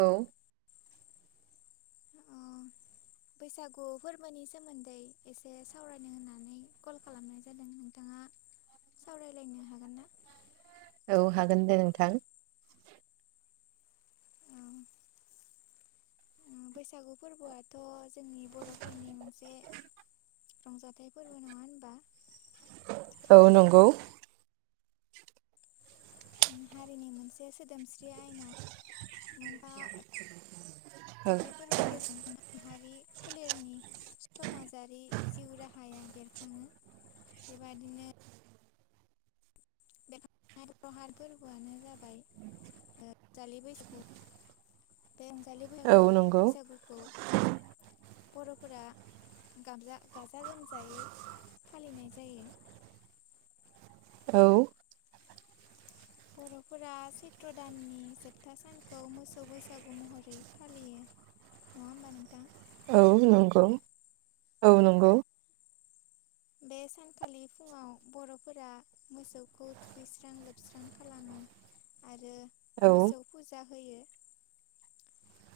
औ। अ बैसागु फोरबोनि सोमोन्दै एसे सावरायनो होननानै कल खालामनाय जादों नोंथाङा सावरायलायनो हागोन ना? औ हागोन दे नोंथां। बैसागु फोरबोआथ' जोंनि बर'फोरनि मोनसे रंजाथाइ फोरबो नङा होनबा? औ नंगौ। हारिनि मोनसे सोदोमस्रि आयना मोनबा जाथाइ फोरबोनि जे माहारि फोलेरनि समाजारि जिउ राहाया बेरखाङो बेबादिनो बे प्रहात फोरबोआनो जाबाय रंजालि बैसागु। बे अनजालि औ बैयाखौ नंगौ बैसागुखौ बर'फोरा गागजा गाजा गोमजायै फालिनाय जायो‌। औ बर'फोरा सैत्र दाननि जोबथा सानखौ मोसौ बैसागु महरै फालियो नङा होमबा नोंथां? औ नंगौ। औ नंगौ बे सानखालि फुङाव बर'फोरा मोसौखौ थुखैस्रां लोबस्रां खालामो आरो औ मोसौ फुजा होयो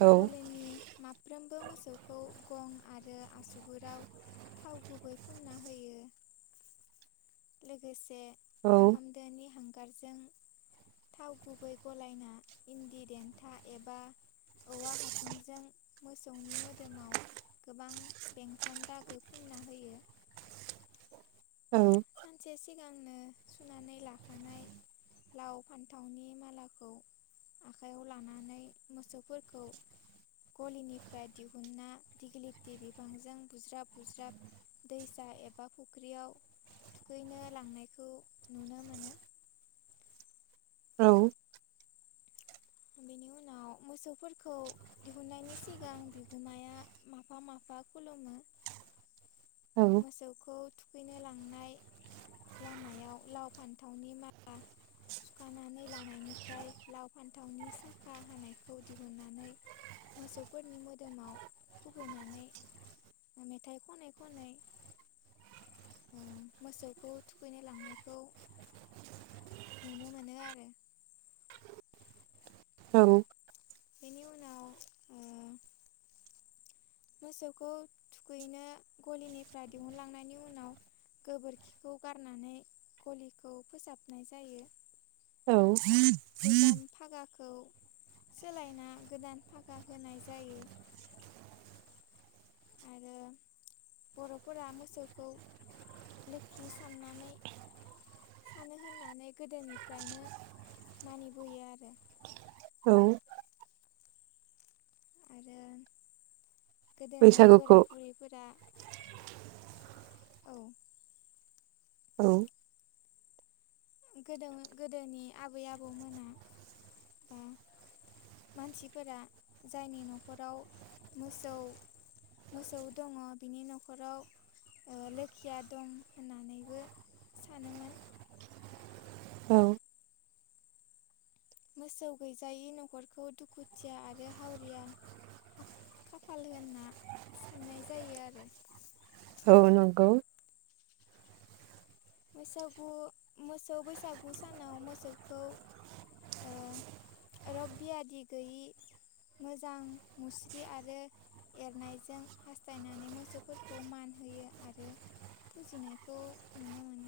औ गलनि माफ्रोमबो मोसौखौ गं आरो आसुगुराव थाव गुबै फुन फुनना होयो लोगोसे औ ओंखामदोनि हांगारजों थाव गुबै गलायना इन्दि देन्था एबा औवा हासुंजों मोसौनि मोदोमाव गोबां बेंखन दागो फुनना होयो। औ सानसे सिगांनो सुनानै लाखानाय लाव फान्थावनि मालाखौ आखाइयाव लानानै मोसौफोरखौ गलिनिफ्राय दिहुनना दिग्लिथि बिबांजों बुज्राब बुज्राब दैसा एबा फुख्रियाव। थुखैनो लांनायखौ नुनो मोनो। औ बिनि उनाव मोसौफोरखौ दिहुननायनि सिगां बिगोमाया माफा माफा खुलुमो मोसौखौ थुखैनो लांनाय लामायाव लाव फान्थावनि माला सुखानानै लानायनिफ्राय लाव फान थावनि साखा हानायखौ दिहुन्नानै मोसौफोरनि मोदोमाव खुबैनानै मेथाइ खनै खनै ओ मोसौखौ थुखैनो लांनायखौ नुनो मोनो आरो [inaudible] बिनि उनाव ओ मोसौखौ थुखैनो गलिनिफ्राय दिहुनलांनायनि उनाव गोबोरखिखौ गारनानै गलिखौ फोसाबनाय जायो औ गोजाम फागाखौ सोलायना गोदान फागा होनाय जायो। आरो बर'फोरा मोसौखौ लोखि साननानै सानो होननानै गोदोनिफ्रायनो मानिबोयो आरो औ आरो गोदोनि बैसागुखौ बोराय बुरैफोरा औ औ गोदो-गोदोनि आबै आबौमोना बा मानसिफोरा जायनि न'खराव मोसौ-मोसौ दङ बिनि न'खराव ओ लोखिया दं होननानैबो सानोमोन। औ मोसौ गैजायै न'खरखौ दुखुथिया आरो हावरिया खा-खाफाल होनना साननाय जायो आरो औ नंगौ मैसागु मोसौ बैसागु सानाव मोसौखौ ओ रग बियादि गैयि मोजां मुस्रि आरो एरनायजों हास्थायनानै मोसौफोरखौ मान होयो आरो फुजिनायखौ नुनो मोनो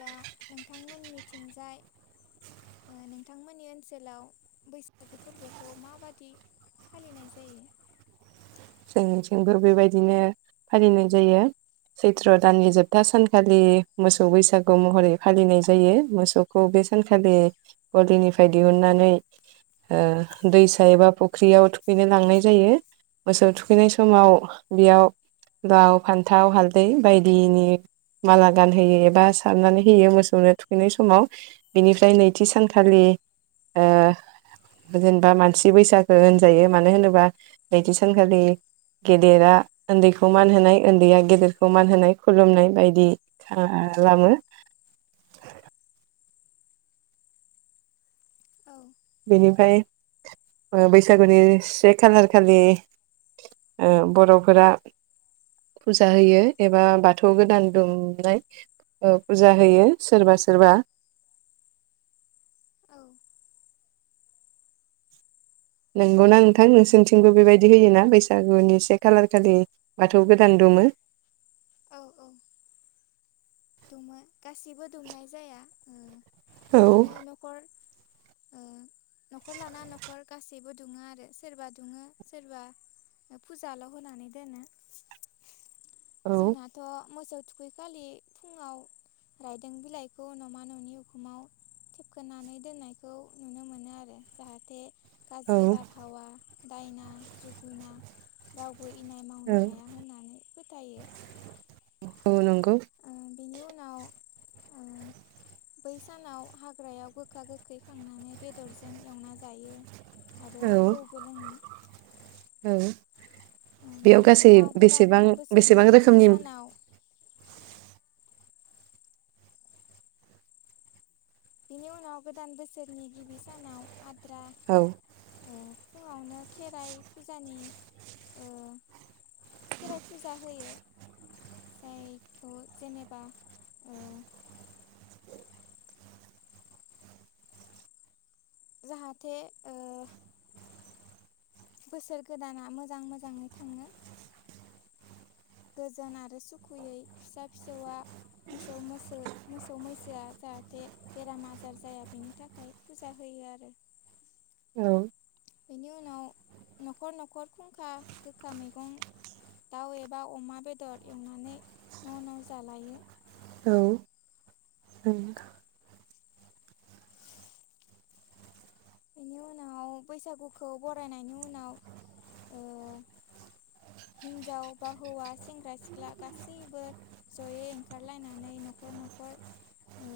दा नोंथांमोननिथिंजाय ओ नोंथांमोननि ओनसोलाव बैसागु फोरबोखौ माबादि फालिनाय जायो? जोंनिथिंबो बेबायदिनो फालिनाय जायो सैथ्र दाननि जोबथा सानखालि मोसौ बैसागु महरै फालिनाय जायो। मोसौखौ बे सानखालि गलिनिफ्राय दिहुननानै ओ दैसा एबा फुख्रियाव थुखैनो लांनाय जायो मोसौ थुखैनाय समाव बेयाव लाउ फान्थाव हालदै बायदिनि माला गानहोयो एबा सारनानै होयो मोसौनो थुखैनाय समाव बिनिफ्राय नैथि सानखालि ओ जेनबा मानसि बैसागो होनजायो मानो होनोबा नैथि सा ऐखालि गेदेरा उन्दैखौ मान होनाय उन्दैया गेदेरखौ मान होनाय खुलुमनाय बायदि खालामो औ बेनिफ्राय ओ बैसागुनि से खालार खालि ओ बर'फोरा फुजा होयो एबा बाथौ गोदान दोमनाय ओ फुजा होयो सोरबा सोरबा औ नोंगौना नोंथां नोंसोरनिथिंबो बेबायदि होयोना बैसागुनि से खालार खालि बाथौ गोदान दुमो औ औ दुमो गासिबो दुमनाय जाया ओ औ बिदिनो नखर ओ न'खर लाना न'खर गासैबो दुमा आरो सोरबा दुमो सोरबा फुजाल' होनानै दोनो औ जोंनाथ' मोसौ थुखैखालि फुङाव रायदों बिलाइखौ न'मा न'नि उखुमाव थेबखनानै दोननायखौ नुनो मोनो आरो जाहाथे गाज्रि बारहावा दायना जोगुना राव बो इनाय मावनो औ हाया होननानै फोथायो ओ नों ओ बेनि उनाव ओ बै सानाव हाग्रायाव गोखा गोखै खांनानै बेदरजों एवना जायो। आरो औ जौबो लोङो। औ बेयाव बिनि गासै उनाव गोदान बेसेबां बोसोरनि बेसेबां गिबि रोखोमनि सानाव बिनि उनाव गोदान बोसोरनि गिबि सानाव आद्रा औ। ओ फुङावनो खेराइ फुजानि ओ खेराइ फुजा होयो जायखौ जेनेबा जाहाथे ओ बोसोर गोदाना मोजां मोजाङै थाङो। गोजोन आरो सुखुयै फिसा फिसौआ मोसौ मोस मोसौ मैसोआ जाहाथे बेराम आजार जाया बेनि थाखाय फुजा होयो आरो। औ बेनि उनाव न'खर न'खर खुंखा गोखा मैगं दाउ एबा अमा बेदर एवनानै न' न' जालायो। बेनि उनाव बैसागुखौ बरायनायनि उनाव ओ हिन्जाव बा हौवा सेंग्रा सिख्ला गासैबो जयै ओंखारलायनानै न'खर न'खर ओ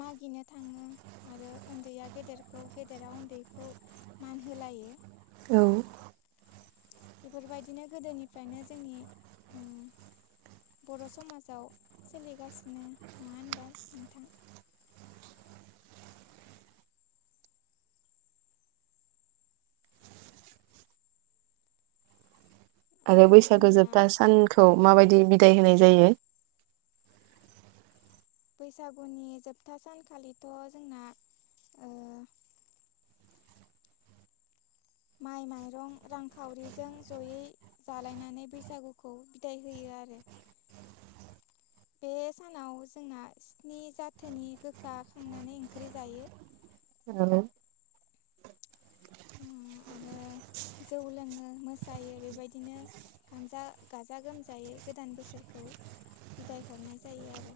मागिनो थाङो आरो उन्दैया गेदेरखौ गेदेरा उन्दैखौ मान होलायो। औ बेफोरबायदिनो गोदोनिफ्रायनो जोंनि बर' समाजाव सोलिगासिनो नङा होनबा नोंथां? आरो बैसागो जोबथा सानखौ माबायदि बिदाय होनाय जायो? बैसागुनि जोबथा सानखालिथ' जोंना ओ माइ माइरं रांखावरिजों जयै जालायनानै बैसागुखौ बिदाय होयो आरो बे सानाव जोंना स्नि जाथोनि गोखा खांनानै ओंख्रि जायो। आरो जौ लोङो मोसायो बेबायदिनो गानजा गाजा गोमजायै गोदान बोसोरखौ बिदाय हरनाय जायो आरो।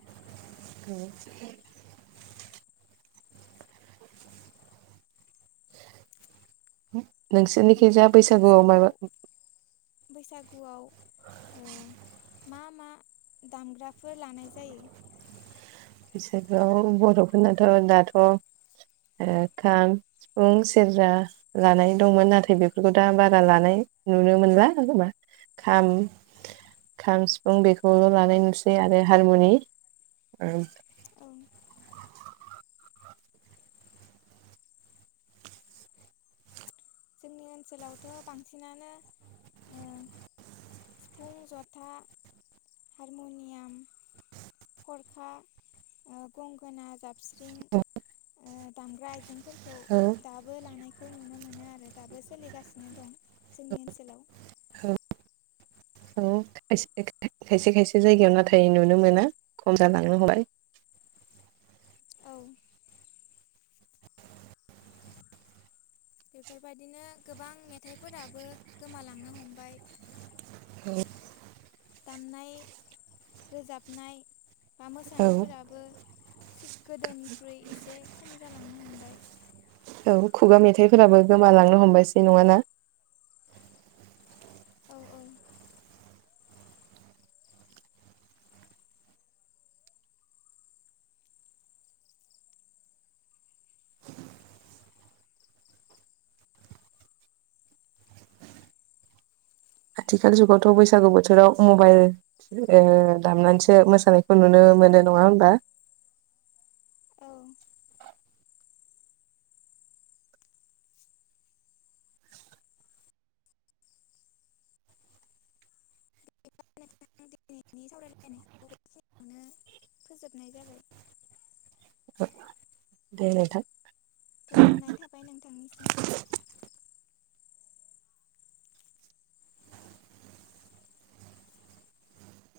नोंसोरनिखिजा नोंथांमोननि बैसागुआव माबा ओनसोलाव बैसागुआव ओ मा मा दामग्राफोर लानाय जायो? बैसागोयाव बर'फोरनाथ' दाथ' ओ खाम सिफुं सेरजा लानाय दंमोन नाथाय बेफोरखौ दा बारा लानाय नुनो मोनला जबा खाम खाम सिफुं बेखौल' लानाय नुसै आरो हारमुनि औ। जोंनि ओनसोलावथ' बांसिनानो ओ सिफुं जथा हारमुनियाम खरखा ओ गंगोना जाबस्रिं ओ दामग्रा आइजेंफोर खौ दाबो लानाय खौ नुनो मोनो आरो। दाबो सोलिगासिनो दं जोंनि ओनसोलाव औ खायसे खायसे जायगायाव नाथाय नुनो मोना खम जालांनो हमबाय। औ बेफोरबायदिनो गोबां मेथाइफोराबो गोमालांनो हमबाय। औ। दामनाय रोजाबनाय बा औ मोसानायफोराबो गोदोनिख्रुय एसे खम जालांनो हमबाय। औ खुगा मेथाइफोराबो गोमालांनो हमबायसै नङाना? औ औ। आथिखाल जुगावथ' बैसागु बोथोराव मबाइल ओ दामनानैसो मोसानायखौ नुनो मोनो नङा होनबा? औ। नोंथां [unintelligible] फोजोबनाय जाबाय। अ दे नोंथां। गोजोननाय थाबाय नोंथांनिसिम।